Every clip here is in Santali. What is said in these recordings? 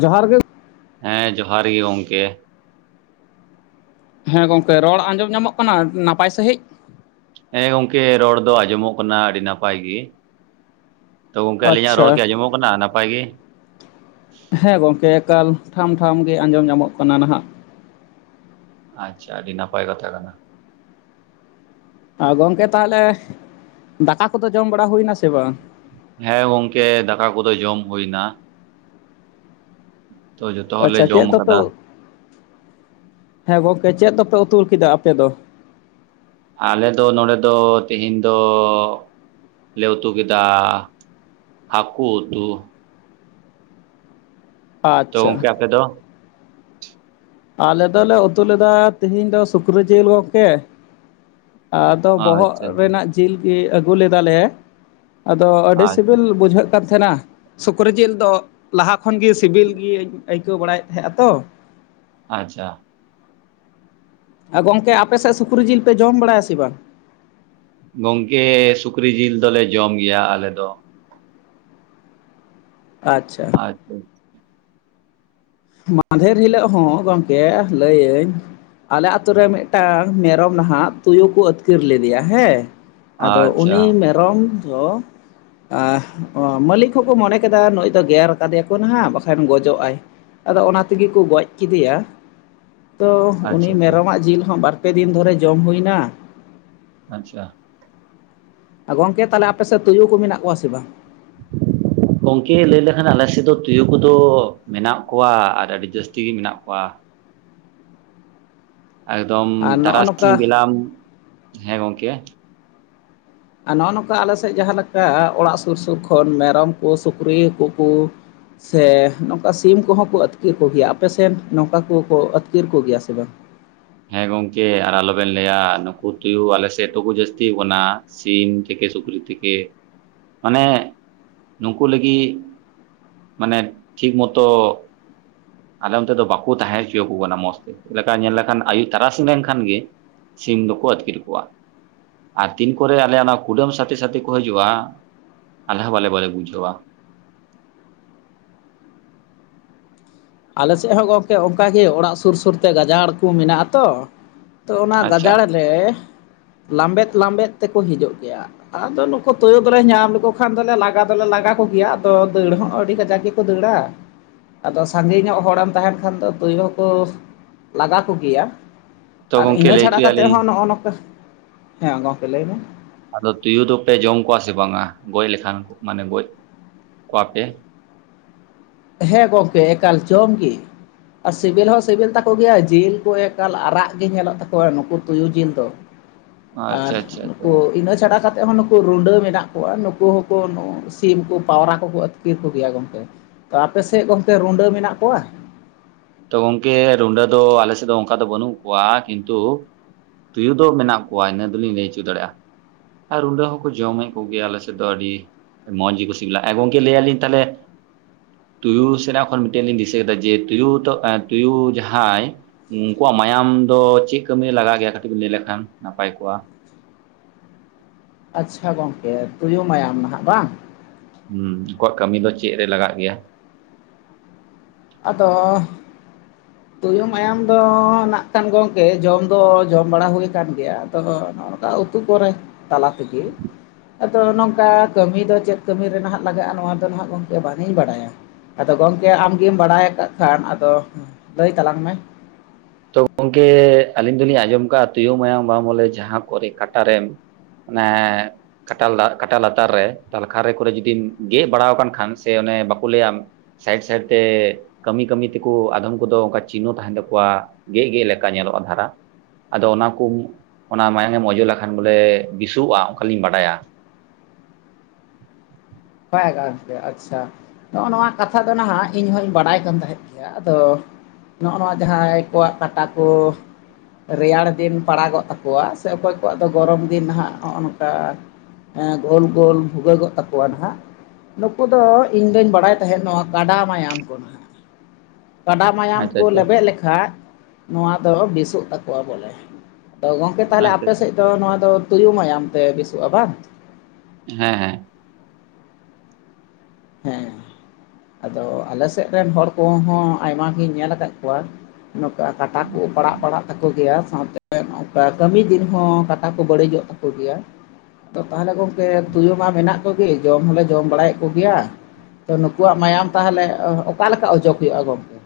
ᱡᱚᱦᱟᱨ ᱜᱮ ᱦᱮᱸ ᱡᱚᱦᱟᱨ ᱜᱮ ᱜᱚᱝᱠᱮᱼᱼ ᱦᱮᱸ ᱜᱚᱝᱠᱮ ᱨᱚᱲ ᱟᱸᱡᱚᱢ ᱧᱟᱢᱚᱜ ᱠᱟᱱᱟ ᱱᱟᱯᱟᱭ ᱥᱟᱺᱦᱤᱡᱼᱼ ᱦᱮᱸ ᱜᱚᱝᱠᱮ ᱨᱚᱲ ᱫᱚ ᱟᱸᱡᱚᱢᱚᱜ ᱠᱟᱱᱟ ᱟᱹᱰᱤ ᱱᱟᱯᱟᱭ ᱜᱮᱼᱼ ᱛᱚ ᱜᱚᱝᱠᱮ ᱟᱹᱞᱤᱧᱟᱜ ᱟᱪᱪᱷᱟ ᱨᱚᱲ ᱠᱤ ᱟᱸᱡᱚᱢᱚᱜ ᱠᱟᱱᱟ ᱱᱟᱯᱟᱭ ᱜᱮ ᱦᱮᱸ ᱜᱚᱝᱠᱮ ᱮᱠᱟᱞ ᱴᱷᱟᱢ ᱴᱷᱟᱢ ᱜᱮ ᱟᱸᱡᱚᱢ ᱧᱟᱢᱚᱜ ᱠᱟᱱᱟ ᱱᱟᱦᱟᱜ ᱟᱪᱪᱷᱟ ᱟᱹᱰᱤ ᱱᱟᱯᱟᱭ ᱠᱟᱛᱷᱟ ᱠᱟᱱᱟ ᱟᱨ ᱜᱚᱝᱠᱮ ᱛᱟᱦᱚᱞᱮ ᱫᱟᱠᱟ ᱠᱚᱫᱚ ᱡᱚᱢ ᱵᱟᱲᱟ ᱦᱩᱭᱱᱟ ᱥᱮ ᱵᱟᱝ ᱦᱮᱸ ᱜᱚᱝᱠᱮ ᱫᱟᱠᱟ ᱠᱚᱫᱚ ᱡᱚᱢ ᱦᱩᱭ ᱮᱱᱟ ᱡᱚᱛᱚ ᱦᱚᱲᱞᱮ ᱟᱪᱪᱷᱟ ᱡᱚᱢ ᱪᱮᱫ ᱫᱚᱯᱮ ᱟᱠᱟᱫᱟ [unintelligible] ᱦᱮᱸ ᱜᱚᱝᱠᱮ ᱪᱮᱫ ᱫᱚᱯᱮ ᱩᱛᱩ ᱠᱮᱫᱟ ᱟᱯᱮ ᱫᱚ ᱟᱞᱮ ᱫᱚ ᱱᱚᱰᱮ ᱫᱚ ᱛᱮᱦᱮᱧ ᱫᱚ ᱞᱮ ᱩᱛᱩ ᱠᱮᱫᱟ ᱦᱟᱹᱠᱩ ᱩᱛᱩ ᱛᱚ ᱟᱪᱪᱷᱟ ᱜᱚᱝᱠᱮ ᱟᱯᱮ ᱫᱚᱼᱼ ᱟᱞᱮ ᱫᱚᱞᱮ ᱩᱛᱩ ᱞᱮᱫᱟ ᱛᱤᱦᱤᱧ ᱫᱚ ᱥᱩᱠᱨᱤ ᱡᱤᱞ ᱜᱚᱝᱠᱮ ᱟᱫᱚ ᱵᱚᱦᱚᱜ ᱟᱪᱪᱷᱟ ᱨᱮᱱᱟᱜ ᱡᱤᱞ ᱜᱮ ᱟᱹᱜᱩ ᱞᱮᱫᱟᱞᱮ ᱟᱫᱚ ᱟᱹᱰᱤ ᱟᱪᱪᱷᱟ ᱥᱤᱵᱤᱞ ᱵᱩᱡᱷᱟᱹᱜ ᱠᱟᱱ ᱛᱟᱦᱮᱸᱱᱟ ᱥᱩᱠᱨᱤ ᱡᱤᱞ ᱫᱚ ᱞᱟᱦᱟ ᱠᱷᱚᱱᱜᱮ ᱥᱤᱵᱤᱞ ᱜᱧ ᱟᱹᱭᱠᱟᱹᱣ ᱵᱟᱲᱟᱭᱮᱫ ᱛᱟᱦᱮᱸᱟ ᱟᱛᱚ ᱟᱪᱪᱷᱟ᱾ ᱟ ᱜᱚᱝᱠᱮ ᱟᱯᱮ ᱥᱮᱫ ᱥᱩᱠᱨᱤ ᱡᱤᱞ ᱯᱮ ᱡᱚᱢ ᱵᱟᱲᱟᱭᱟ ᱥᱮ ᱵᱟᱝ? ᱜᱚᱝᱠᱮ ᱥᱩᱠᱨᱤ ᱡᱤᱞ ᱫᱚᱞᱮ ᱡᱚᱢ ᱜᱮᱭᱟ ᱟᱞᱮ ᱫᱚ᱾ ᱟᱪᱪᱷᱟ᱾ [inaudible] ᱢᱟᱫᱷᱮᱨ ᱦᱤᱞᱳᱜ ᱦᱚᱸ ᱜᱚᱢᱠᱮ ᱞᱟᱹᱭᱟᱹᱧ ᱟᱞᱮ ᱟᱛᱳ ᱨᱮ ᱢᱤᱫᱴᱟᱝ ᱢᱮᱨᱚᱢ ᱱᱟᱦᱟᱜ ᱛᱩᱭᱩ ᱠᱚ ᱟᱹᱛᱠᱤᱨ ᱞᱤᱫᱤᱭᱟ ᱦᱮᱸ, ᱟᱫᱚ ᱟᱪᱪᱷᱟ ᱩᱱᱤ ᱢᱮᱨᱚᱢ ᱫᱚ ᱮᱸ ᱢᱟᱹᱞᱤᱠ ᱦᱚᱸᱠᱚ ᱢᱚᱱᱮ ᱠᱮᱫᱟ ᱱᱩᱭ ᱫᱚ ᱜᱮᱨ ᱟᱠᱟᱫᱮᱭᱟᱠᱚ ᱱᱟᱦᱟᱸᱜ ᱵᱟᱝᱠᱷᱟᱱ ᱜᱚᱡᱚᱜᱼᱟᱭ᱾ ᱟᱫᱚ ᱚᱱᱟ ᱛᱮᱜᱮ ᱠᱚ ᱜᱚᱡ ᱠᱮᱫᱮᱭᱟ ᱛᱚ ᱩᱱᱤ ᱟᱪᱪᱷᱟ ᱟᱪᱪᱷᱟ ᱢᱮᱨᱚᱢᱟᱜ ᱡᱤᱞ ᱦᱚᱸ ᱵᱟᱨ ᱯᱮ ᱫᱤᱱ ᱫᱷᱚᱨᱮ ᱡᱚᱢ ᱦᱩᱭ ᱱᱟ ᱟᱪᱪᱷᱟ᱾ ᱜᱚᱝᱠᱮ ᱛᱟᱦᱚᱞᱮ ᱟᱯᱮ ᱥᱮᱫ ᱛᱩᱭᱩ ᱠᱚ ᱢᱮᱱᱟᱜ ᱠᱚᱣᱟ ᱥᱮ ᱵᱟᱝ? ᱦᱮᱸ [unintelligible] ᱜᱚᱝᱠᱮ ᱞᱟᱹᱭ ᱞᱮᱠᱷᱟᱱ ᱟᱞᱮ ᱥᱮᱫ ᱫᱚ ᱛᱩᱭᱩ ᱠᱚᱫᱚ ᱢᱮᱱᱟᱜ ᱠᱚᱣᱟ ᱟᱨ ᱟᱹᱰᱤ ᱡᱟᱹᱥᱛᱤ ᱜᱮ ᱢᱮᱱᱟᱜ ᱠᱚᱣᱟ᱾ ᱮᱠᱫᱚᱢ ᱟᱨ ᱱᱚᱜᱼᱚ ᱛᱟᱨᱟᱥᱤᱧ ᱱᱚᱝᱠᱟ ᱵᱮᱞᱟᱢ ᱦᱮᱸ ᱜᱚᱝᱠᱮ ᱟᱨ ᱱᱚᱜ ᱱᱚᱝᱠᱟ ᱟᱞᱮ ᱥᱮᱫ ᱡᱟᱦᱟᱸ ᱞᱮᱠᱟ ᱚᱲᱟᱜ ᱥᱩᱨ ᱥᱩᱨ ᱠᱷᱚᱱ ᱢᱮᱨᱚᱢ ᱠᱚ ᱥᱩᱠᱨᱤ ᱠᱩ ᱠᱩ ᱥᱮ ᱱᱚᱝᱠᱟ ᱥᱤᱢ ᱠᱚᱦᱚᱸ ᱠᱚ ᱟᱹᱛᱠᱤᱨ ᱠᱚᱜᱮᱭᱟ ᱟᱯᱮᱥᱮᱫ ᱱᱚᱝᱠᱟ ᱠᱚᱠᱚ ᱟᱹᱛᱠᱟᱹᱨ ᱠᱚᱜᱮᱭᱟ ᱥᱮ ᱵᱟᱝ? ᱦᱮᱸ ᱜᱚᱢᱠᱮ ᱟᱨ ᱟᱞᱚᱵᱮᱱ ᱞᱟᱹᱭᱟ ᱱᱩᱠᱩ ᱛᱩᱭᱩ ᱟᱞᱮ ᱥᱮᱫ ᱫᱚᱠᱚ ᱡᱟᱹᱥᱛᱤ ᱠᱟᱱᱟ᱾ ᱥᱤᱢ ᱛᱷᱮᱠᱮ ᱥᱩᱠᱨᱤ ᱛᱷᱮᱠᱮ ᱢᱟᱱᱮ ᱱᱩᱝᱠᱩ ᱞᱟᱹᱜᱤᱫ ᱢᱟᱱᱮ ᱴᱷᱤᱠ ᱢᱚᱛᱚ ᱟᱞᱮ ᱚᱱᱛᱮ ᱫᱚ ᱵᱟᱠᱩ ᱛᱟᱦᱮᱸ ᱦᱚᱪᱚ ᱟᱠᱚ ᱠᱟᱱᱟ ᱢᱚᱡᱽ ᱛᱮ ᱪᱮᱫ ᱞᱮᱠᱟ ᱧᱮᱞ ᱞᱮᱠᱷᱟᱱ ᱟᱭᱩᱵ ᱛᱟᱨᱟᱥᱤᱧ ᱞᱮᱱᱠᱷᱟᱱ ᱜᱮ ᱥᱤᱢ ᱫᱚᱠᱚ ᱟᱹᱛᱠᱤᱨ ᱠᱚᱣᱟ᱾ ᱟᱨ ᱛᱤᱱ ᱠᱚᱨᱮ ᱟᱞᱮ ᱚᱱᱟ ᱠᱩᱰᱟᱹᱢ ᱥᱟᱛᱮ ᱥᱟᱛᱮ ᱠᱚ ᱦᱤᱡᱩᱜᱼᱟ ᱟᱞᱮᱦᱚ ᱵᱟᱞᱮ ᱵᱟᱞᱮ ᱵᱩᱡᱷᱟᱹᱣᱟ᱾ ᱟᱞᱮ ᱥᱮᱫ ᱦᱚᱸ ᱜᱚᱝᱠᱮ ᱚᱝᱠᱟᱜ ᱜᱮ ᱚᱲᱟᱜ ᱥᱩᱨ ᱥᱩᱨᱛᱮ ᱜᱟᱡᱟᱲ ᱠᱩ ᱢᱮᱱᱟᱜᱼᱟ ᱛᱚ, ᱛᱚ ᱚᱱᱟ ᱟᱪᱪᱷᱟ ᱜᱟᱡᱟᱲ ᱨᱮ ᱞᱟᱢᱵᱮᱫ ᱞᱟᱵᱮᱫ ᱛᱮᱠᱚ ᱦᱤᱡᱩᱜ ᱜᱤᱭᱟ᱾ ᱟᱫᱚ ᱱᱩᱠᱩ ᱛᱩᱭᱩ ᱫᱚᱞᱮ ᱧᱟᱢ ᱞᱮᱠᱚ ᱠᱷᱟᱱ ᱫᱚᱞᱮ ᱞᱟᱜᱟ ᱫᱚᱞᱮ ᱞᱟᱜᱟ ᱠᱚᱜᱮᱭᱟ ᱟᱫᱚ ᱫᱟᱹᱲ ᱦᱚᱸ ᱟᱹᱰᱤ ᱠᱟᱡᱟᱠ ᱜᱮ ᱜᱮᱠᱚ ᱫᱟᱹᱲᱟ ᱟᱫᱚ ᱥᱟᱸᱜᱤ ᱧᱚᱜ ᱦᱚᱲᱮᱢ ᱛᱟᱦᱮᱸᱱ ᱠᱷᱟᱱ ᱫᱚ ᱛᱩᱭᱩ ᱦᱚᱸᱠᱚ ᱞᱟᱜᱟ ᱠᱚᱜᱮᱭᱟ᱾ ᱛᱚ ᱟᱨ ᱜᱚᱝᱠᱮ ᱤᱱᱟᱹ ᱞᱟᱹᱭ ᱪᱷᱟᱲᱟ ᱠᱟᱛᱮ ᱦᱚᱪᱚᱭᱟᱞᱤᱧ ᱦᱚᱸ ᱱᱚᱜᱼᱚ ᱱᱚᱝᱠᱟ ᱦᱮᱸ ᱜᱚᱝᱠᱮ ᱞᱟᱹᱭ ᱢᱮ᱾ ᱟᱫᱚ ᱛᱩᱭᱩ ᱫᱚᱯᱮ ᱡᱚᱢ ᱠᱚᱣᱟ ᱥᱮ ᱵᱟᱝᱟ? ᱜᱚᱡ ᱞᱮᱠᱷᱟᱱ ᱠᱚ ᱢᱟᱱᱮ ᱜᱚᱡ ᱠᱚᱣᱟ ᱯᱮ ᱦᱮᱸ ᱜᱚᱝᱠᱮ ᱮᱠᱟᱞ ᱡᱚᱢ ᱜᱤ᱾ ᱟᱨ ᱥᱤᱵᱤᱞ ᱦᱚᱸ ᱥᱤᱵᱤᱞ ᱛᱟᱠᱚ ᱜᱮᱭᱟ ᱡᱤᱞ ᱠᱚ ᱮᱠᱟᱞ ᱟᱨᱟᱜ ᱜᱮ ᱧᱮᱞᱚᱜ ᱛᱟᱠᱚᱣᱟ ᱱᱩᱠᱩ ᱛᱩᱭᱩ ᱡᱤᱞ ᱫᱚ᱾ ᱟᱨ ᱟᱪᱪᱷᱟ ᱟᱪᱪᱷᱟ ᱱᱩᱠᱩ ᱟᱪᱪᱷᱟ ᱤᱱᱟᱹ ᱪᱷᱟᱲᱟ ᱠᱟ ᱛᱮ ᱦᱚᱸ ᱱᱩᱠᱩ ᱨᱩᱰᱟᱹ ᱢᱮᱱᱟᱜ ᱠᱚᱣᱟ ᱱᱩᱠᱩ ᱦᱚᱸᱠᱚ ᱥᱤᱢ ᱠᱚ ᱯᱟᱣᱨᱟ ᱠᱚᱠᱚ ᱟᱹᱛᱠᱤᱨ ᱠᱚᱜᱮᱭᱟ ᱜᱚᱢᱠᱮ᱾ ᱛᱚ ᱟᱯᱮᱥᱮᱫ ᱜᱚᱝᱠᱮ ᱨᱩᱰᱟᱹ ᱢᱮᱱᱟᱜ ᱠᱚᱣᱟ? ᱛᱚ ᱜᱚᱢᱠᱮ ᱨᱩᱰᱟᱹ ᱫᱚ ᱟᱞᱮ ᱥᱮᱫ ᱫᱚ ᱚᱝᱠᱟ ᱫᱚ ᱵᱟᱹᱱᱩᱜ ᱠᱚᱣᱟ, ᱠᱤᱱᱛᱩ ᱛᱩᱭᱩ ᱫᱚ ᱢᱮᱱᱟᱜ ᱠᱚᱣᱟ ᱤᱱᱟᱹ ᱫᱚᱞᱤᱧ ᱞᱟᱹᱭ ᱦᱚᱪᱚ ᱫᱟᱲᱮᱭᱟᱜᱼᱟ᱾ ᱟᱨ ᱨᱩᱸᱰᱟᱹ ᱦᱚᱸᱠᱚ ᱡᱚᱢᱮᱫ ᱠᱚᱜᱮᱭᱟ ᱟᱞᱮᱥᱮᱫ ᱫᱚ ᱟᱹᱰᱤ ᱢᱚᱡᱽ ᱜᱮ ᱠᱚ ᱥᱤᱵᱞᱟ, ᱜᱚᱢᱠᱮ ᱞᱟᱹᱭᱟᱞᱤᱧ ᱛᱟᱦᱞᱮ ᱛᱩᱭᱩ ᱥᱮᱱᱟᱜ ᱠᱷᱚᱱ ᱢᱤᱫᱴᱮᱱ ᱞᱤᱧ ᱫᱤᱥᱟᱹ ᱠᱮᱫᱟ ᱡᱮ ᱛᱩᱭᱩ ᱛᱚ ᱛᱩᱭᱩ ᱡᱟᱸᱦᱟᱭ ᱩᱱᱠᱩᱣᱟᱜ ᱢᱟᱭᱟᱢ ᱫᱚ ᱪᱮᱫ ᱠᱟᱹᱢᱤᱨᱮ ᱞᱟᱜᱟᱜ ᱜᱮᱭᱟ ᱠᱟᱹᱴᱤᱡ ᱵᱤᱱ ᱞᱟᱹᱭ ᱞᱮᱠᱷᱟᱱ ᱱᱟᱯᱟᱭ ᱠᱚᱜᱼᱟ᱾ ᱟᱪᱪᱷᱟ ᱜᱚᱝᱠᱮ ᱛᱩᱭᱩ ᱢᱟᱭᱟᱢ ᱱᱟᱦᱟᱜ ᱵᱟᱝ? ᱦᱩᱸ ᱩᱱᱠᱩᱣᱟᱜ ᱠᱟᱹᱢᱤ ᱫᱚ ᱪᱮᱫ ᱨᱮ ᱞᱟᱜᱟᱜ ᱜᱮᱭᱟ? ᱟᱫᱚ ᱛᱩᱭᱩ ᱢᱟᱭᱟᱢ ᱫᱚ ᱱᱟᱜ ᱠᱟᱱ ᱜᱚᱢᱠᱮ ᱡᱚᱢ ᱫᱚ ᱡᱚᱢ ᱵᱟᱲᱟ ᱦᱩᱭᱟ ᱠᱟᱱ ᱜᱮᱭᱟ᱾ ᱛᱚ ᱱᱚᱝᱠᱟ ᱩᱛᱩ ᱠᱚᱨᱮ ᱛᱟᱞᱟ ᱛᱮᱜᱮ᱾ ᱟᱫᱚ ᱱᱚᱝᱠᱟ ᱠᱟᱹᱢᱤ ᱫᱚ ᱪᱮᱫ ᱠᱟᱹᱢᱤᱨᱮ ᱱᱟᱦᱟᱜ ᱞᱟᱜᱟᱜᱼᱟ, ᱱᱚᱣᱟ ᱫᱚ ᱱᱟᱦᱟᱜ ᱜᱚᱝᱠᱮ ᱵᱟᱝᱤᱧ ᱵᱟᱲᱟᱭᱟ᱾ ᱟᱫᱚ ᱜᱚᱝᱠᱮ ᱟᱢᱜᱮᱢ ᱵᱟᱲᱟᱭ ᱟᱠᱟᱫ ᱠᱷᱟᱱ ᱟᱫᱚ ᱞᱟᱹᱭ ᱛᱟᱞᱟᱝ ᱢᱮ᱾ ᱛᱚ ᱜᱚᱢᱠᱮ ᱟᱹᱞᱤᱧ ᱫᱚᱞᱤᱧ ᱟᱸᱡᱚᱢ ᱠᱟᱜᱼᱟ ᱛᱩᱭᱩ ᱢᱟᱭᱟᱢ ᱵᱟᱢᱚᱞᱮ ᱡᱟᱦᱟᱸ ᱠᱚᱨᱮ ᱠᱟᱴᱟᱨᱮᱢ ᱚᱱᱮ ᱠᱟᱴᱟᱞ ᱠᱟᱴᱟ ᱞᱟᱛᱟᱨ ᱨᱮ ᱛᱟᱦᱚᱞᱮ ᱠᱷᱟᱨᱮ ᱠᱚᱨᱮ ᱡᱩᱫᱤᱢ ᱜᱮᱫ ᱵᱟᱲᱟ ᱟᱠᱟᱱ ᱠᱷᱟᱱ ᱥᱮ ᱚᱱᱮ ᱵᱟᱠᱚ ᱞᱟᱹᱭᱟᱢ ᱥᱟᱭᱤᱰ ᱥᱟᱭᱤᱰ ᱛᱮ ᱠᱟᱹᱢᱤ ᱠᱟᱹᱢᱤ ᱛᱮᱠᱚ ᱟᱫᱷᱚᱢ ᱠᱚᱫᱚ ᱚᱱᱠᱟ ᱪᱤᱱᱦᱚ ᱛᱟᱦᱮᱱ ᱛᱟᱠᱚᱣᱟ᱾ ᱜᱮ ᱜᱮ ᱞᱮᱠᱟ ᱧᱮᱞᱚᱜᱼᱟ ᱫᱷᱟᱨᱟ᱾ ᱟᱫᱚ ᱚᱱᱟ ᱠᱚ ᱚᱱᱟ ᱢᱟᱭᱟᱢᱮᱢ ᱚᱡᱚᱜ ᱞᱮᱠᱷᱟᱱ ᱵᱚᱞᱮ ᱵᱮᱥᱚᱜᱼᱟ ᱚᱱᱠᱟᱞᱤᱧ ᱵᱟᱰᱟᱭᱟ᱾ ᱵᱟᱭ ᱜᱷᱟ ᱟᱪᱪᱷᱟ᱾ ᱱᱚᱜᱼᱚ ᱱᱚᱣᱟ ᱠᱟᱛᱷᱟ ᱫᱚ ᱱᱟᱦᱟᱜ ᱤᱧ ᱦᱚᱧ ᱵᱟᱲᱟᱭ ᱠᱟᱱ ᱛᱟᱦᱮᱸᱫ ᱜᱮᱭᱟ ᱟᱫᱚ ᱱᱚᱜ ᱱᱚᱣᱟ ᱡᱟᱦᱟᱸᱭ ᱠᱚᱣᱟᱜ ᱠᱟᱴᱟ ᱠᱚ ᱨᱮᱭᱟᱲ ᱫᱤᱱ ᱯᱟᱲᱟᱜᱚᱜ ᱛᱟᱠᱚᱣᱟ ᱥᱮ ᱚᱠᱚᱭ ᱠᱚᱣᱟᱜ ᱫᱚ ᱜᱚᱨᱚᱢ ᱫᱤᱱ ᱱᱟᱜ ᱱᱚᱜᱼᱚ ᱱᱚᱝᱠᱟ ᱜᱳᱞ ᱜᱳᱞ ᱵᱷᱩᱜᱟᱹᱜᱚᱜ ᱛᱟᱠᱚᱣᱟ ᱱᱟᱦᱟᱜ ᱱᱩᱠᱩ ᱫᱚ ᱤᱧᱫᱚᱩᱧ ᱵᱟᱲᱟᱭ ᱛᱟᱦᱮᱸᱫ ᱱᱚᱣᱟ ᱠᱟᱰᱟ ᱢᱟᱭᱟᱢ ᱠᱚ ᱠᱟᱰᱟ ᱢᱟᱭᱟᱢ ᱟᱪᱪᱷᱟ ᱠᱚ ᱟᱪᱪᱷᱟ ᱞᱮᱵᱮᱫ ᱞᱮᱠᱷᱟᱡ ᱱᱚᱣᱟ ᱫᱚ ᱵᱮᱥᱚᱜ ᱛᱟᱠᱚᱣᱟ ᱵᱚᱞᱮ᱾ ᱟᱫᱚ ᱜᱚᱝᱠᱮ ᱛᱟᱦᱚᱞᱮ ᱟᱪᱪᱷᱟ ᱟᱯᱮ ᱟᱪᱪᱷᱟ ᱥᱮᱫ ᱫᱚ ᱱᱚᱣᱟ ᱫᱚ ᱛᱩᱭᱩ ᱢᱟᱭᱟᱢ ᱛᱮ ᱵᱮᱥᱚᱜᱼᱟ ᱵᱟᱝ? ᱦᱮᱸ ᱦᱮᱸ᱾ ᱦᱮᱸ ᱟᱫᱚ ᱟᱞᱮ ᱥᱮᱫ ᱨᱮᱱ ᱦᱚᱲ ᱠᱚᱦᱚᱸ ᱟᱭᱢᱟᱜᱤᱧ ᱧᱮᱞ ᱟᱠᱟᱫ ᱠᱚᱣᱟ᱾ ᱱᱚᱝᱠᱟ ᱠᱟᱴᱟ ᱠᱚ ᱯᱟᱲᱟᱜ ᱯᱟᱲᱟᱜ ᱛᱟᱠᱚ ᱜᱮᱭᱟ ᱥᱟᱶᱛᱮ ᱱᱚᱜᱚᱝᱠᱟ ᱠᱟᱹᱢᱤ ᱫᱤᱱ ᱦᱚᱸ ᱠᱟᱴᱟ ᱠᱚ ᱵᱟᱹᱲᱤᱡᱼᱚᱜ ᱛᱟᱠᱚ ᱜᱮᱭᱟ᱾ ᱛᱚ ᱛᱟᱦᱚᱞᱮ ᱜᱚᱢᱠᱮ ᱛᱩᱭᱩ ᱢᱟ ᱢᱮᱱᱟᱜ ᱠᱚᱜᱮ ᱡᱚᱢ ᱦᱚᱸᱞᱮ ᱡᱚᱢ ᱵᱟᱲᱟᱭᱮᱫ ᱠᱚᱜᱮᱭᱟ᱾ ᱛᱚ ᱱᱩᱠᱩᱣᱟᱜ ᱢᱟᱭᱟᱢ ᱛᱟᱦᱚᱞᱮ ᱚᱠᱟ ᱞᱮᱠᱟ ᱚᱡᱚᱜ ᱦᱩᱭᱩᱜᱼᱟ ᱜᱚᱢᱠᱮ?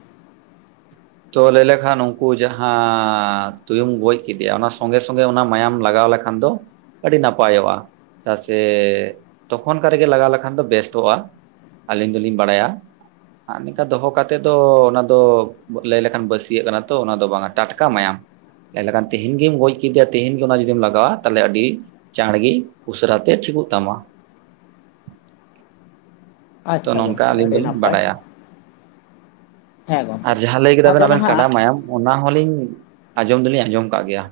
ᱛᱚ ᱞᱟᱹᱭ ᱞᱮᱠᱷᱟᱱ ᱩᱱᱠᱩ ᱡᱟᱦᱟᱸ ᱛᱩᱭᱩᱢ ᱜᱚᱡ ᱠᱮᱫᱮᱭᱟ ᱚᱱᱟ ᱥᱚᱸᱜᱮ ᱥᱚᱸᱜᱮ ᱚᱱᱟ ᱢᱟᱭᱟᱢ ᱞᱟᱜᱟᱣ ᱞᱮᱠᱷᱟᱱ ᱫᱚ ᱟᱹᱰᱤ ᱱᱟᱯᱟᱭᱚᱜᱼᱟ᱾ ᱪᱮᱫᱟᱜ ᱥᱮ ᱛᱚᱠᱷᱚᱱ ᱠᱟᱜ ᱨᱮᱜᱮ ᱞᱟᱜᱟᱣ ᱞᱮᱠᱷᱟᱱ ᱫᱚ ᱵᱮᱥᱴᱚᱜᱼᱟ᱾ ᱟᱹᱞᱤᱧ ᱫᱚᱞᱤᱧ ᱵᱟᱲᱟᱭᱟ ᱟᱨ ᱱᱤᱝᱠᱟ ᱫᱚᱦᱚ ᱠᱟᱛᱮ ᱫᱚ ᱚᱱᱟ ᱫᱚ ᱞᱟᱹᱭ ᱞᱮᱠᱷᱟᱱ ᱵᱟᱹᱥᱤᱭᱟᱹᱜ ᱠᱟᱱᱟ ᱛᱚ ᱚᱱᱟ ᱫᱚ ᱵᱟᱝᱟ ᱴᱟᱴᱠᱟ ᱢᱟᱭᱟᱢ᱾ ᱞᱮ ᱠᱷᱟᱱ ᱛᱮᱦᱮᱧ ᱜᱮᱢ ᱜᱚᱡ ᱠᱮᱫᱮᱭᱟ ᱛᱮᱦᱮᱧ ᱜᱮ ᱚᱱᱟ ᱡᱩᱫᱤᱢ ᱞᱟᱜᱟᱣᱟ ᱛᱟᱦᱞᱮ ᱟᱹᱰᱤ ᱪᱟᱸᱬᱜᱮ ᱩᱥᱟᱹᱨᱟ ᱛᱮ ᱴᱷᱤᱠᱩᱜ ᱛᱟᱢᱟ᱾ ᱛᱚ ᱟᱪᱪᱷᱟ ᱱᱚᱝᱠᱟ ᱜᱚᱝᱠᱮ ᱟᱹᱞᱤᱧ ᱟᱹᱰᱤ ᱫᱚᱞᱤᱧ ᱱᱟᱯᱟᱭ ᱵᱟᱰᱭᱟ᱾ ᱦᱮᱸ ᱜᱚᱝᱠᱮ ᱟᱨ ᱡᱟᱦᱟᱸ ᱞᱟᱹᱭ ᱠᱮᱫᱟ ᱟᱫᱚ ᱵᱮᱱ ᱟᱵᱮᱱ ᱠᱟᱰᱟ ᱱᱟᱦᱟᱜ ᱢᱟᱭᱟᱢ ᱚᱱᱟ ᱦᱚᱞᱤᱧ ᱟᱸᱡᱚᱢ ᱫᱚᱞᱤᱧ ᱟᱸᱡᱚᱢ ᱠᱟᱜ ᱜᱮᱭᱟ᱾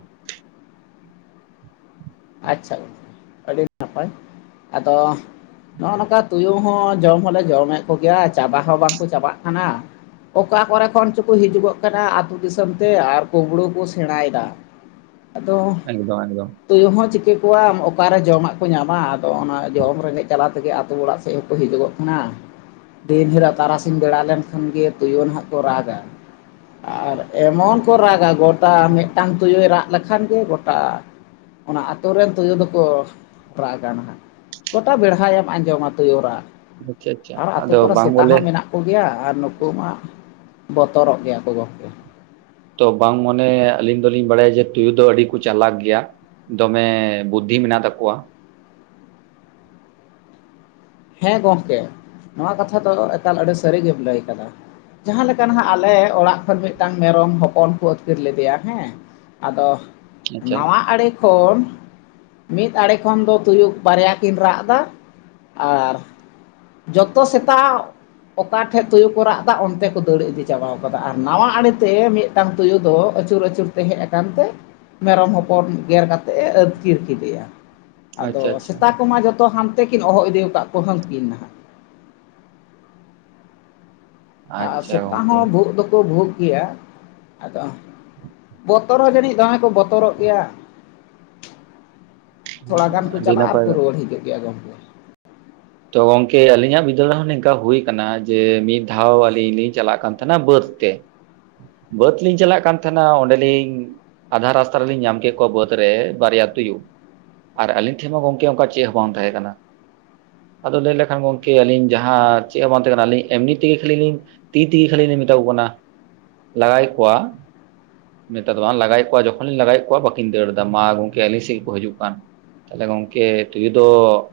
ᱟᱪᱪᱷᱟ ᱟᱹᱰᱤ ᱱᱟᱯᱟᱭ ᱟᱫᱚ ᱱᱚᱜᱼᱚ ᱱᱚᱝᱠᱟ ᱛᱩᱭᱩ ᱦᱚᱸ ᱡᱚᱢ ᱦᱚᱞᱮ ᱡᱚᱢᱮᱫ ᱠᱚᱜᱮᱭᱟ ᱪᱟᱵᱟ ᱦᱚᱸ ᱵᱟᱝᱠᱚ ᱪᱟᱵᱟᱜ ᱠᱟᱱᱟ᱾ ᱚᱠᱟ ᱠᱚᱨᱮ ᱠᱷᱚᱱ ᱪᱚᱠᱚ ᱦᱤᱡᱩᱜᱚᱜ ᱠᱟᱱᱟ ᱟᱹᱛᱩ ᱫᱤᱥᱚᱢ ᱛᱮ ᱟᱨ ᱠᱩᱸᱵᱽᱲᱩ ᱠᱚ ᱥᱮᱬᱟᱭ ᱮᱫᱟ᱾ ᱟᱫᱚ ᱮᱠᱫᱚᱢ ᱮᱠᱫᱚᱢ᱾ ᱛᱩᱭᱩ ᱦᱚᱸ ᱪᱤᱠᱟᱹ ᱠᱚᱣᱟᱢ ᱚᱠᱟᱨᱮ ᱡᱚᱢᱟᱜ ᱠᱚ ᱧᱟᱢᱟ ᱟᱫᱚ ᱚᱱᱟ ᱡᱚᱢ ᱨᱮᱸᱜᱮ ᱡᱟᱞᱟ ᱛᱮᱜᱮ ᱟᱛᱳ ᱚᱲᱟᱜ ᱦᱚᱸᱠᱚ ᱦᱤᱡᱩᱜᱚᱜ ᱠᱟᱱᱟ᱾ ᱫᱤᱱ ᱦᱤᱞᱳᱜ ᱛᱟᱨᱟᱥᱤᱧ ᱵᱮᱲᱟ ᱞᱮᱱᱠᱷᱟᱱ ᱜᱮ ᱛᱩᱭᱩ ᱱᱟᱦᱜ ᱠᱚ ᱨᱟᱜ ᱟ᱾ ᱟᱨ ᱮᱢᱚᱱ ᱠᱚ ᱨᱟᱜᱟ ᱜᱚᱴᱟ ᱢᱤᱫᱴᱟᱝ ᱛᱩᱭᱩ ᱨᱟᱜ ᱞᱮᱠᱷᱟᱱ ᱜᱮ ᱜᱚᱴᱟ ᱚᱱᱟ ᱟᱹᱛᱳ ᱨᱮᱱ ᱛᱳᱭᱳ ᱫᱚᱠᱚ ᱨᱟᱜᱟ ᱱᱦᱟᱸᱜ᱾ ᱜᱚᱴᱟ ᱵᱮᱲᱦᱟᱭ ᱮᱢ ᱟᱸᱡᱚᱢᱟ ᱛᱳᱭᱳ ᱨᱟᱜ ᱟᱪᱪᱷᱟ ᱟᱪᱪᱷᱟ ᱟᱨ ᱟᱛᱳ ᱟᱫᱚ ᱠᱚᱨᱮ ᱵᱟᱝ ᱥᱮᱛᱟ ᱵᱚᱞᱮ ᱦᱚᱸ ᱢᱮᱱᱟᱜ ᱠᱚᱜᱮᱭᱟ ᱟᱨ ᱱᱩᱠᱩ ᱢᱟ ᱵᱚᱛᱚᱨᱚᱜ ᱜᱮᱭᱟ ᱠᱚ ᱡᱟᱹᱥᱛᱤ᱾ ᱛᱚ ᱵᱟᱝ ᱢᱚᱱᱮ ᱟᱹᱞᱤᱧ ᱫᱚᱞᱤᱧ ᱵᱟᱲᱟᱭᱟ ᱡᱮ ᱛᱩᱭᱩ ᱫᱚ ᱟᱹᱰᱤ ᱠᱚ ᱪᱟᱞᱟᱠ ᱜᱮᱭᱟ᱾ ᱫᱚᱢᱮ ᱵᱩᱫᱽᱫᱷᱤ ᱢᱮᱱᱟᱜ ᱛᱟᱠᱚᱣᱟ᱾ ᱦᱮᱸ ᱜᱚᱝᱠᱮ ᱱᱚᱣᱟ ᱠᱟᱛᱷᱟ ᱫᱚ ᱮᱠᱟᱞ ᱟᱹᱰᱤ ᱥᱟᱹᱨᱤ ᱜᱮᱢ ᱞᱟᱹᱭ ᱟᱠᱟᱫᱟ᱾ ᱡᱟᱦᱟᱸ ᱞᱮᱠᱟ ᱱᱟᱦᱜ ᱟᱞᱮ ᱚᱲᱟᱜ ᱠᱷᱚᱱ ᱢᱤᱫᱴᱟᱝ ᱢᱮᱨᱚᱢ ᱦᱚᱯᱚᱱ ᱠᱚ ᱟᱹᱛᱠᱤᱨ ᱞᱮᱫᱮᱭᱟ ᱦᱮᱸ᱾ ᱟᱫᱚ, ᱟᱪᱪᱷᱟ ᱱᱟᱣᱟ ᱟᱲᱮ ᱠᱷᱚᱱ ᱢᱤᱫ ᱟᱲᱮ ᱠᱷᱚᱱ ᱫᱚ ᱛᱩᱭᱩ ᱵᱟᱨᱭᱟ ᱠᱤᱱ ᱨᱟᱜ ᱫᱟ, ᱟᱨ ᱡᱚᱛᱚ ᱥᱮᱛᱟ ᱚᱠᱟ ᱴᱷᱮᱱ ᱛᱳᱭᱳ ᱠᱚ ᱨᱟᱜ ᱫᱟ ᱚᱱᱛᱮ ᱠᱚ ᱫᱟᱹᱲ ᱤᱫᱤ ᱪᱟᱵᱟᱣ ᱠᱟᱫᱟ ᱟᱨ ᱱᱟᱣᱟ ᱟᱲᱮ ᱛᱮ ᱢᱤᱫ ᱴᱟᱝ ᱛᱩᱭᱩ ᱫᱚ ᱟᱹᱪᱩᱨ ᱟᱹᱪᱩᱨ ᱛᱮ ᱦᱮᱡ ᱟᱠᱟᱱ ᱛᱮ ᱢᱮᱨᱚᱢ ᱦᱚᱯᱚᱱ ᱜᱮᱨ ᱠᱟᱛᱮᱜ ᱮ ᱟᱹᱛᱠᱤᱨ ᱠᱮᱫᱮᱭᱟ᱾ ᱟᱫᱚ ᱟᱪᱪᱷᱟ ᱟᱪᱪᱷᱟ ᱥᱮᱛᱟ ᱠᱚᱢᱟ ᱡᱚᱛᱚ ᱦᱟᱱᱛᱮᱠᱤᱱ ᱦᱚᱦᱚ ᱤᱫᱤ ᱟᱠᱟᱫ ᱠᱚᱣᱟ ᱦᱟᱱᱠᱤᱱ ᱱᱟᱦᱟᱜ᱾ ᱟᱨ ᱟᱪᱪᱷᱟ ᱥᱮᱛᱟ ᱜᱚᱝᱠᱮ ᱦᱚᱸ ᱵᱷᱩᱜ ᱫᱚᱠᱚ ᱵᱷᱩᱜᱽ ᱜᱮᱭᱟ᱾ ᱟᱫᱚ ᱵᱚᱛᱚᱨ ᱦᱚᱸ ᱡᱟᱹᱱᱤᱡ ᱫᱚᱢᱮ ᱠᱚ ᱵᱚᱛᱚᱨᱼᱚᱜ ᱜᱮᱭᱟ᱾ ᱛᱷᱚᱲᱟ ᱜᱟᱱ ᱠᱚ ᱟᱹᱰᱤ ᱪᱟᱞᱟᱜᱼᱟ ᱱᱟᱯᱟᱭ ᱟᱨᱠᱚ ᱨᱩᱣᱟᱹᱲ ᱦᱤᱡᱩᱜ ᱜᱮᱭᱟ ᱜᱚᱝᱠᱮ᱾ ᱛᱚ ᱜᱚᱝᱠᱮ ᱟᱹᱞᱤᱧᱼᱟᱜ ᱵᱤᱫᱟᱹᱞ ᱨᱮ ᱦᱚᱸ ᱱᱤᱝᱠᱟ ᱦᱩᱭ ᱠᱟᱱᱟ ᱡᱮ ᱢᱤᱫ ᱫᱷᱟᱣ ᱟᱹᱞᱤᱧ ᱞᱤᱧ ᱪᱟᱞᱟᱜ ᱠᱟᱱ ᱛᱟᱦᱸᱮᱱ ᱟ ᱵᱟᱹᱫᱽ ᱛᱮ ᱵᱟᱹᱫᱽ ᱞᱤᱧ ᱪᱟᱞᱟᱜ ᱠᱟᱱ ᱛᱟᱦᱸᱮᱱᱟ ᱚᱸᱰᱮᱞᱤᱧ ᱟᱫᱷᱟ ᱨᱟᱥᱛᱟ ᱨᱮᱞᱤᱧ ᱧᱟᱢ ᱠᱮᱜ ᱠᱚᱣᱟ ᱵᱟᱹᱫᱽ ᱨᱮ ᱵᱟᱨᱭᱟ ᱛᱩᱭᱩ, ᱟᱨ ᱟᱞᱤᱧ ᱴᱷᱮᱱ ᱢᱟ ᱜᱚᱢᱠᱮ ᱚᱱᱠᱟ ᱪᱮᱫ ᱦᱚᱸ ᱵᱟᱝ ᱛᱟᱦᱮᱸ ᱠᱟᱱᱟ᱾ ᱟᱫᱚ ᱞᱟᱹᱭ ᱞᱮᱠᱷᱟᱱ ᱜᱚᱢᱠᱮ ᱟᱹᱞᱤᱧ ᱡᱟᱦᱟᱸ ᱪᱮᱫ ᱦᱚᱸ ᱵᱟᱝ ᱛᱟᱦᱮᱸ ᱠᱟᱱᱟ ᱟᱹᱞᱤᱧ ᱮᱢᱱᱤ ᱛᱮᱜᱮ ᱠᱷᱟᱹᱞᱤ ᱞᱤᱧ ᱛᱤ ᱛᱮᱜᱮ ᱠᱷᱟᱹᱞᱤ ᱞᱤᱧ ᱢᱮᱛᱟ ᱠᱚ ᱠᱟᱱᱟ ᱞᱟᱜᱟᱭᱼᱮᱫ ᱠᱚᱣᱟ, ᱢᱮᱛᱟ ᱫᱚ ᱵᱟᱝ ᱞᱟᱜᱟᱭᱼᱮᱫ ᱠᱚ ᱡᱚᱠᱷᱚᱱ ᱞᱤᱧ ᱞᱟᱜᱟᱭᱼᱮᱫ ᱠᱚᱣᱟ ᱵᱟᱠᱤᱱ ᱫᱟᱹᱲ ᱮᱫᱟ ᱢᱟ ᱜᱚᱢᱠᱮ ᱟᱹᱞᱤᱧ ᱥᱮᱫ ᱜᱮᱠᱚ ᱦᱤᱡᱩᱜ ᱠᱟᱱ᱾ ᱛᱟᱦᱚᱞᱮ ᱜᱚᱝᱠᱮ ᱛᱩᱭᱩ ᱫᱚ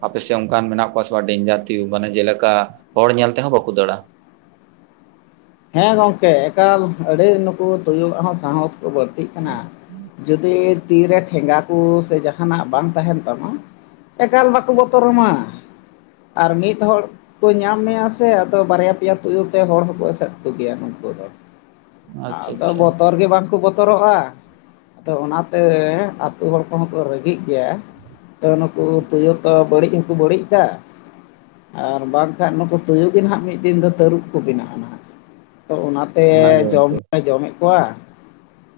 ᱟᱯᱮ ᱥᱮᱫ ᱚᱱᱠᱟᱱ ᱢᱮᱱᱟᱜ ᱠᱚᱣᱟ ᱠᱚᱣᱟ ᱰᱮᱧᱡᱟᱨ ᱛᱩᱭᱩ ᱢᱟᱱᱮ ᱡᱮᱞᱮᱠᱟ ᱦᱚᱲ ᱧᱮᱞ ᱛᱮᱦᱚᱸ ᱵᱟᱠᱚ ᱫᱟᱹᱲ ᱟ᱾ ᱦᱮᱸ ᱜᱚᱢᱠᱮ ᱮᱠᱟᱞ ᱟᱹᱰᱤ ᱱᱩᱠᱩ ᱛᱩᱭᱩᱣᱟᱜ ᱦᱚᱸ ᱥᱟᱦᱚᱸᱥ ᱠᱚ ᱵᱟᱹᱲᱛᱤᱜ ᱠᱟᱱᱟ᱾ ᱡᱩᱫᱤ ᱛᱤᱨᱮ ᱴᱷᱮᱸᱜᱟ ᱠᱚ ᱥᱮ ᱡᱟᱦᱟᱱᱟᱜ ᱵᱟᱝ ᱛᱟᱦᱮᱱ ᱛᱟᱢᱟ ᱮᱠᱟᱞ ᱵᱟᱠᱚ ᱵᱚᱛᱚᱨ ᱟᱢᱟ ᱾ ᱟᱨ ᱢᱤᱫ ᱦᱚᱲ ᱠᱚ ᱧᱟᱢ ᱢᱮᱭᱟ ᱥᱮ ᱟᱫᱚ ᱵᱟᱨᱭᱟ ᱯᱮᱭᱟ ᱛᱩᱭᱩ ᱛᱮ ᱦᱚᱲ ᱦᱚᱸᱠᱚ ᱮᱥᱮᱫ ᱜᱮᱭᱟ ᱱᱩᱠᱩ ᱫᱚ ᱟᱪᱪᱷᱟ ᱟᱫᱚ ᱟᱪᱪᱷᱟ ᱵᱚᱛᱚᱨ ᱜᱮ ᱵᱟᱝᱠᱚ ᱵᱚᱛᱚᱨᱚᱜᱼᱟ ᱛᱚ ᱚᱱᱟᱛᱮ ᱟᱛᱳ ᱦᱚᱲ ᱠᱚᱦᱚᱸ ᱠᱚ ᱨᱮᱜᱤᱜ ᱜᱮᱭᱟ, ᱛᱚ ᱱᱩᱠᱩ ᱛᱩᱭᱩ ᱛᱚ ᱵᱟᱹᱲᱤᱡ ᱦᱚᱸᱠᱚ ᱵᱟᱹᱲᱤᱡ ᱮᱫᱟ᱾ ᱟᱨ ᱵᱟᱝᱠᱷᱟᱱ ᱱᱩᱠᱩ ᱛᱩᱭᱩ ᱜᱮ ᱱᱟᱦᱟᱜ ᱢᱤᱫ ᱫᱤᱱ ᱫᱚ ᱛᱟᱹᱨᱩᱵ ᱠᱚ ᱵᱮᱱᱟᱜᱼᱟ ᱱᱟᱦᱟᱜ᱾ ᱛᱚ ᱚᱱᱟᱛᱮ ᱚᱱᱟᱜᱮ ᱡᱚᱢ ᱜᱚᱝᱠᱮ ᱦᱚᱞᱮ ᱡᱚᱢᱮᱫ ᱠᱚᱣᱟ᱾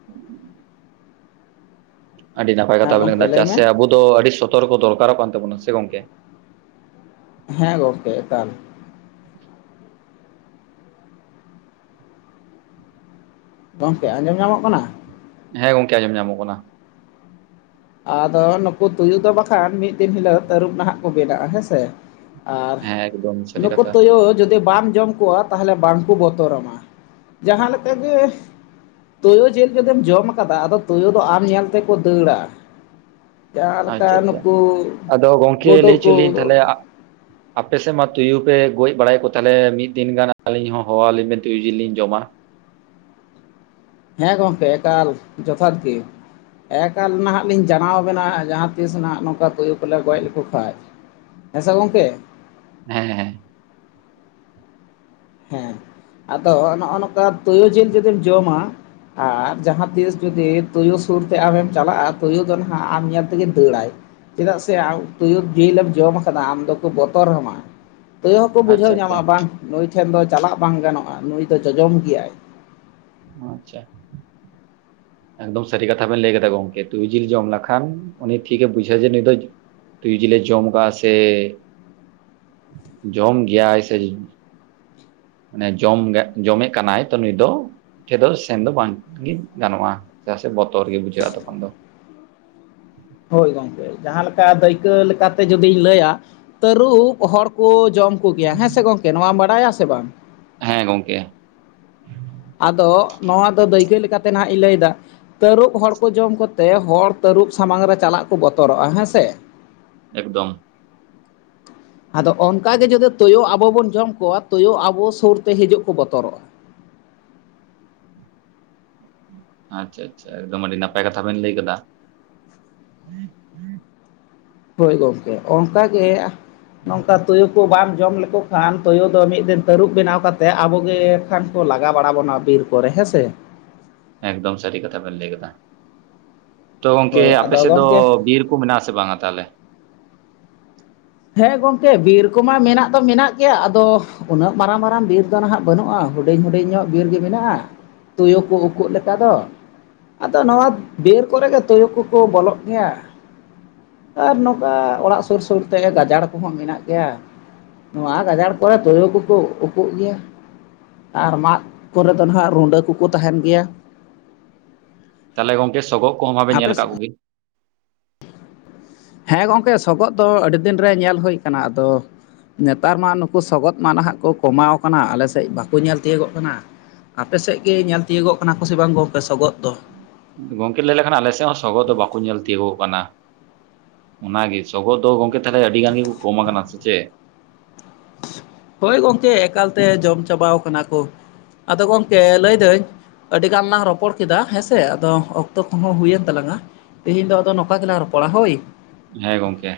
[inaudible] ᱟᱹᱰᱤ ᱱᱟᱯᱟᱭ ᱠᱟᱛᱷᱟ ᱦᱮᱸ ᱵᱚᱱ ᱞᱟᱹᱭ ᱜᱚᱢᱠᱮ ᱠᱟᱫᱟ ᱪᱮᱫᱟᱜ ᱢᱮ ᱥᱮ ᱟᱵᱚ ᱫᱚ ᱟᱹᱰᱤ ᱥᱚᱛᱚᱨᱠᱚ ᱫᱚᱨᱠᱟᱨᱚᱜ ᱠᱟᱱ ᱛᱟᱵᱚᱱᱟ ᱥᱮ ᱪᱮᱫ ᱜᱚᱝᱠᱮ? ᱦᱮᱸ ᱜᱚᱢᱠᱮ ᱮᱠᱟᱞ᱾ [unintelligible] ᱜᱚᱢᱠᱮ ᱟᱸᱡᱚᱢ ᱧᱟᱢᱚᱜ ᱠᱟᱱᱟ? ᱦᱮᱸ ᱜᱚᱝᱠᱮ ᱟᱡᱚᱢ ᱧᱟᱢᱚᱜ ᱠᱟᱱᱟ᱾ ᱟᱫᱚ ᱱᱩᱠᱩ ᱛᱩᱭᱩ ᱫᱚ ᱵᱟᱠᱷᱟᱱ ᱢᱤᱫ ᱫᱤᱱ ᱦᱤᱞᱳᱜ ᱛᱟᱹᱨᱩᱵ ᱱᱟᱦᱟᱜ ᱠᱚ ᱵᱮᱱᱟᱜᱼᱟ ᱦᱮᱸᱥᱮ᱾ ᱟᱨ ᱦᱮᱸ ᱮᱠᱫᱚᱢ ᱥᱟᱹᱨᱤ ᱱᱩᱠᱩ ᱠᱟᱛᱷᱟ ᱛᱩᱭᱩ ᱡᱩᱫᱤ ᱵᱟᱢ ᱡᱚᱢ ᱛᱟᱦᱚᱞᱮ ᱵᱟᱝᱠᱚ ᱵᱚᱛᱚᱨᱟᱢᱟ ᱡᱟᱦᱟᱸ ᱞᱮᱠᱟ ᱜᱮ ᱛᱩᱭᱩ ᱡᱤᱞ ᱡᱩᱫᱤᱢ ᱡᱚᱢ ᱟᱠᱟᱫᱟ ᱟᱫᱚ ᱛᱩᱭᱩ ᱫᱚ ᱟᱢ ᱧᱮᱞ ᱛᱮᱠᱚ ᱫᱟᱹᱲᱟ ᱾ ᱟᱪᱪᱷᱟ ᱟᱪᱪᱷᱟ᱾ [inaudible] ᱟᱫᱚ ᱜᱚᱝᱠᱮ ᱜᱩᱰᱩ ᱞᱟᱹᱭ ᱦᱚᱪᱚ ᱮᱫ ᱠᱚ ᱟᱹᱞᱤᱧ ᱛᱟᱦᱚᱞᱮ ᱟ ᱟᱯᱮ ᱥᱮᱫ ᱢᱟ ᱛᱩᱭᱩ ᱯᱮ ᱜᱚᱡ ᱵᱟᱲᱟᱭᱮᱫ ᱠᱚ ᱛᱟᱦᱚᱞᱮ ᱢᱤᱫ ᱫᱤᱱ ᱜᱟᱱ ᱟᱹᱞᱤᱧ ᱦᱚᱸ ᱦᱚᱦᱚᱣᱟᱞᱤᱧ ᱵᱮᱱ ᱛᱩᱭᱩ ᱡᱤᱞ ᱞᱤᱧ ᱡᱚᱢᱟ ᱾ ᱦᱮᱸ ᱜᱚᱢᱠᱮ ᱮᱠᱟᱞ ᱡᱚᱛᱷᱟᱛ ᱜᱮ ᱾ ᱮᱠᱟᱞ ᱱᱟᱦᱟᱜ ᱞᱤᱧ ᱡᱟᱱᱟᱣ ᱟᱵᱮᱱᱟ ᱡᱟᱦᱟᱸ ᱛᱤᱥ ᱱᱟᱦᱟᱜ ᱱᱚᱝᱠᱟ ᱛᱩᱭᱩ ᱠᱚᱞᱮ ᱜᱚᱡ ᱞᱮᱠᱚ ᱠᱷᱟᱡ ᱾ ᱦᱮᱸᱥᱮ ᱜᱚᱢᱠᱮ ᱾ ᱦᱮᱸ ᱦᱮᱸ ᱾ ᱦᱮᱸ ᱟᱫᱚ ᱱᱚᱜᱼᱚ ᱱᱚᱝᱠᱟ ᱛᱩᱭᱩ ᱡᱤᱞ ᱡᱩᱫᱤᱢ ᱡᱚᱢᱟ ᱟᱨ ᱡᱟᱦᱟᱸ ᱛᱤᱥ ᱡᱩᱫᱤ ᱛᱩᱭᱩ ᱥᱩᱨ ᱛᱮ ᱟᱢᱮᱢ ᱪᱟᱞᱟᱜᱼᱟ ᱛᱩᱭᱩ ᱫᱚ ᱱᱟᱦᱟᱜ ᱟᱢ ᱧᱮᱞ ᱛᱮᱜᱮᱭ ᱫᱟᱹᱲᱟᱭ ᱾ ᱪᱮᱫᱟᱜ ᱥᱮ ᱟᱢ ᱛᱩᱭᱩ ᱡᱤᱞ ᱮᱢ ᱡᱚᱢ ᱟᱠᱟᱫᱟ ᱟᱢ ᱫᱚᱠᱚ ᱵᱚᱛᱚᱨ ᱟᱢᱟ ᱾ ᱛᱩᱭᱩ ᱦᱚᱸᱠᱚ ᱵᱩᱡᱷᱟᱹᱣ ᱟᱪᱪᱷᱟ ᱧᱟᱢᱟ ᱟᱪᱪᱷᱟ ᱵᱟᱝ ᱱᱩᱭ ᱴᱷᱮᱱ ᱫᱚ ᱪᱟᱞᱟᱜ ᱵᱟᱝ ᱜᱟᱱᱚᱜᱼᱟ ᱱᱩᱭ ᱫᱚ ᱡᱚᱡᱚᱢ ᱜᱮᱭᱟᱭ ᱾ ᱟᱪᱪᱷᱟ ᱾ [inaudible] ᱮᱠᱫᱚᱢ ᱥᱟᱹᱨᱤ ᱠᱟᱛᱷᱟ ᱵᱮᱱ ᱞᱟᱹᱭ ᱠᱮᱫᱟ ᱜᱚᱝᱠᱮ ᱛᱩᱭᱩ ᱡᱤᱞ ᱡᱚᱢ ᱞᱮᱠᱷᱟᱱ ᱩᱱᱤ ᱴᱷᱤᱠᱮ ᱵᱩᱡᱷᱟᱹᱣ ᱡᱮ ᱱᱩᱭ ᱫᱚ ᱛᱩᱭᱩ ᱡᱤᱞᱮ ᱡᱚᱢ ᱮᱫᱟ ᱥᱮ [inaudible] ᱡᱚᱢ ᱜᱮᱭᱟᱭ ᱥᱮ ᱢᱟᱱᱮ ᱡᱚᱢ ᱡᱚᱢᱮᱫ ᱠᱟᱱᱟᱭ ᱛᱚ ᱱᱩᱭ ᱫᱚ ᱴᱷᱮᱱ ᱫᱚ ᱥᱮᱱ ᱫᱚ ᱵᱟᱝᱜᱮ ᱜᱟᱱᱚᱜᱼᱟ ᱪᱮᱫᱟᱜ ᱥᱮ ᱵᱚᱛᱚᱨ ᱜᱮ ᱵᱩᱡᱷᱟᱹᱜᱼᱟ ᱛᱚᱠᱷᱚᱱ ᱫᱚ ᱾ ᱦᱳᱭ ᱜᱚᱝᱠᱮ ᱡᱟᱦᱟᱸ ᱞᱮᱠᱟ ᱫᱟᱹᱭᱠᱟᱹ ᱞᱮᱠᱟᱛᱮ ᱡᱩᱫᱤᱧ ᱞᱟᱹᱭᱟ ᱛᱟᱹᱨᱩᱵ ᱦᱚᱲ ᱠᱚ ᱡᱚᱢ ᱠᱚᱜᱮᱭᱟ ᱦᱮᱸ ᱥᱮ ᱜᱚᱝᱠᱮ ᱱᱚᱣᱟᱢ ᱵᱟᱲᱟᱭᱟ ᱥᱮ ᱵᱟᱝ? ᱦᱮᱸ ᱜᱚᱝᱠᱮ ᱾ ᱟᱫᱚ ᱱᱚᱣᱟ ᱫᱚ ᱫᱟᱹᱭᱠᱟᱹ ᱞᱮᱠᱟᱛᱮ ᱱᱟᱦᱟᱜ ᱤᱧ ᱞᱟᱹᱭ ᱮᱫᱟ ᱾ ᱛᱟᱹᱨᱩᱵ ᱦᱚᱲ ᱠᱚ ᱡᱚᱢ ᱠᱚᱛᱮ ᱦᱚᱲ ᱛᱟᱹᱨᱩᱵ ᱥᱟᱢᱟᱝ ᱨᱮ ᱪᱟᱞᱟᱜ ᱠᱚ ᱵᱚᱛᱚᱨᱚᱜᱼᱟ ᱦᱮᱸ ᱥᱮ ᱾ ᱮᱠᱫᱚᱢ ᱾ ᱟᱫᱚ ᱚᱱᱠᱟ ᱜᱮ ᱡᱩᱫᱤ ᱛᱩᱭᱩ ᱟᱵᱚ ᱵᱚᱱ ᱡᱚᱢ ᱠᱚᱣᱟ ᱛᱩᱭᱩ ᱟᱵᱚ ᱥᱩᱨᱛᱮ ᱦᱤᱡᱩᱜ ᱠᱚ ᱵᱚᱛᱚᱨᱚᱜᱼᱟ ᱾ ᱟᱪᱪᱷᱟ ᱟᱪᱪᱷᱟ ᱮᱠᱫᱚᱢ ᱟᱹᱰᱤ ᱱᱟᱯᱟᱭ ᱠᱟᱛᱷᱟ ᱵᱮᱱ ᱞᱟᱹᱭ ᱟᱠᱟᱫᱟ ᱾ [inaudible] ᱦᱳᱭ ᱜᱚᱢᱠᱮ, ᱚᱱᱠᱟ ᱜᱮ ᱱᱚᱝᱠᱟ ᱛᱩᱭᱩ ᱠᱚ ᱵᱟᱢ ᱡᱚᱢ ᱞᱮᱠᱚ ᱠᱷᱟᱱ ᱛᱩᱭᱩ ᱫᱚ ᱢᱤᱫ ᱫᱤᱱ ᱛᱟᱹᱨᱩᱵ ᱵᱮᱱᱟᱣ ᱠᱟᱛᱮᱫ ᱟᱵᱚ ᱜᱮ ᱮᱱᱠᱷᱟᱱ ᱠᱚ ᱞᱟᱜᱟ ᱵᱟᱲᱟ ᱵᱚᱱᱟ ᱵᱤᱨ ᱠᱚ ᱠᱚᱨᱮ ᱦᱮᱸᱥᱮ ᱾ ᱮᱠᱫᱚᱢ ᱥᱟᱹᱨᱤ ᱠᱟᱛᱷᱟ ᱵᱮᱱ ᱞᱟᱹᱭ ᱠᱮᱫᱟ ᱾ [inaudible] ᱛᱚ ᱜᱚᱢᱠᱮ ᱦᱳᱭ ᱟᱯᱮ ᱟᱫᱚ ᱥᱮᱫ ᱫᱚ ᱜᱚᱝᱠᱮ ᱵᱤᱨ ᱢᱮᱱᱟᱜᱼᱟ ᱥᱮ ᱵᱟᱝᱟ ᱛᱟᱦᱚᱞᱮ? ᱦᱮᱸ ᱜᱚᱢᱠᱮ ᱵᱤᱨ ᱠᱚᱢᱟ ᱢᱮᱱᱟᱜ ᱫᱚ ᱢᱮᱱᱟᱜ ᱜᱮᱭᱟ ᱟᱫᱚ ᱩᱱᱟᱹᱜ ᱢᱟᱨᱟᱝ ᱢᱟᱨᱟᱝ ᱵᱤᱨ ᱫᱚ ᱱᱟᱦᱟᱜ ᱵᱟᱹᱱᱩᱜᱼᱟ ᱦᱩᱰᱤᱧ ᱦᱩᱰᱤᱧ ᱧᱚᱜ ᱵᱤᱨ ᱜᱮ ᱢᱮᱱᱟᱜᱼᱟ ᱾ ᱛᱩᱭᱩ ᱠᱚ ᱩᱰᱩᱠᱚᱜ ᱞᱮᱠᱟ ᱫᱚ ᱟᱫᱚ ᱱᱚᱣᱟ ᱵᱤᱨ ᱠᱚᱨᱮ ᱜᱮ ᱛᱩᱭᱩ ᱠᱚᱠᱚ ᱵᱚᱞᱚᱜ ᱜᱮᱭᱟ ᱾ ᱟᱨ ᱱᱚᱝᱠᱟ ᱚᱲᱟᱜ ᱥᱩᱨ ᱥᱩᱨ ᱱᱚᱛᱮ ᱜᱮ ᱜᱟᱡᱟᱲ ᱠᱚᱦᱚᱸ ᱢᱮᱱᱟᱜ ᱜᱮᱭᱟ, ᱱᱚᱣᱟ ᱜᱟᱡᱟᱲ ᱠᱚᱨᱮ ᱛᱩᱭᱩ ᱠᱚᱠᱚ ᱩᱠᱩᱜ ᱜᱮᱭᱟ ᱾ ᱟᱨ ᱢᱟᱫ ᱠᱚᱨᱮ ᱫᱚ ᱱᱟᱦᱟᱜ ᱨᱩᱰᱟᱹ ᱠᱚᱠᱚ ᱛᱟᱦᱮᱱ ᱜᱮᱭᱟ ᱾ ᱛᱟᱦᱚᱞᱮ ᱜᱚᱝᱠᱮ ᱥᱚᱜᱚᱜ ᱠᱚᱦᱚᱸ [unintelligible] ᱟᱯᱮ ᱧᱮᱞ ᱥᱮᱫ ᱟᱠᱟᱜ ᱠᱚᱜᱮ? ᱦᱮᱸ ᱜᱚᱝᱠᱮ ᱥᱚᱜᱚᱜ ᱫᱚ ᱟᱹᱰᱤ ᱫᱤᱱ ᱨᱮ ᱧᱮᱞ ᱦᱩᱭ ᱟᱠᱟᱱᱟ ᱟᱫᱚ ᱱᱮᱛᱟᱨ ᱢᱟ ᱱᱩᱠᱩ ᱥᱚᱜᱚᱫ ᱢᱟ ᱱᱟᱦᱟᱜ ᱠᱚ ᱠᱚᱢᱟᱣ ᱟᱠᱟᱱᱟ ᱟᱞᱮ ᱥᱮᱫ ᱵᱟᱠᱩ ᱧᱮᱞ ᱛᱤᱭᱳᱜᱚᱜ ᱠᱟᱱᱟ ᱾ ᱟᱯᱮ ᱥᱮᱫ ᱜᱮ ᱧᱮᱞ ᱛᱤᱭᱳᱜᱚᱜ ᱠᱟᱱᱟ ᱠᱚ ᱥᱮ ᱵᱟᱝ ᱜᱚᱝᱠᱮ ᱥᱚᱜᱚᱫ ᱫᱚ? ᱜᱚᱝᱠᱮ ᱞᱟᱹᱭ ᱞᱮᱠᱷᱟᱱ ᱟᱞᱮ ᱥᱮᱫ ᱦᱚᱸ ᱥᱚᱜᱚᱫ ᱫᱚ ᱵᱟᱠᱩ ᱧᱮᱞ ᱛᱤᱭᱳᱜᱚᱜ ᱠᱟᱱᱟ ᱾ ᱚᱱᱟᱜᱮ ᱥᱚᱜᱚᱫ ᱫᱚ ᱜᱚᱝᱠᱮ ᱛᱟᱦᱚᱞᱮ ᱟᱹᱰᱤ ᱜᱟᱱ ᱜᱮᱠᱚ ᱠᱚᱢ ᱟᱠᱟᱱᱟ ᱥᱮ ᱪᱮᱫ? ᱦᱳᱭ ᱜᱚᱢᱠᱮ ᱮᱠᱟᱞ ᱛᱮ ᱡᱚᱢ ᱪᱟᱵᱟ ᱟᱠᱟᱱᱟ ᱠᱚ ᱾ ᱟᱫᱚ ᱜᱚᱢᱠᱮ ᱞᱟᱹᱭᱫᱟᱹᱧ ᱟᱹᱰᱤ ᱜᱟᱱ ᱞᱟᱝ ᱨᱚᱯᱚᱲ ᱠᱮᱫᱟ ᱦᱮᱸᱥᱮ ᱟᱫᱚ ᱚᱠᱛᱚ ᱠᱚᱦᱚᱸ ᱦᱩᱭᱮᱱ ᱛᱟᱞᱟᱝᱟ ᱾ ᱛᱮᱦᱤᱧ ᱫᱚ ᱟᱫᱚ ᱱᱚᱝᱠᱟ ᱜᱮᱞᱟᱝ ᱨᱚᱯᱚᱲᱟ ᱦᱚᱭ᱾ ᱦᱮᱸ ᱜᱚᱝᱠᱮ᱾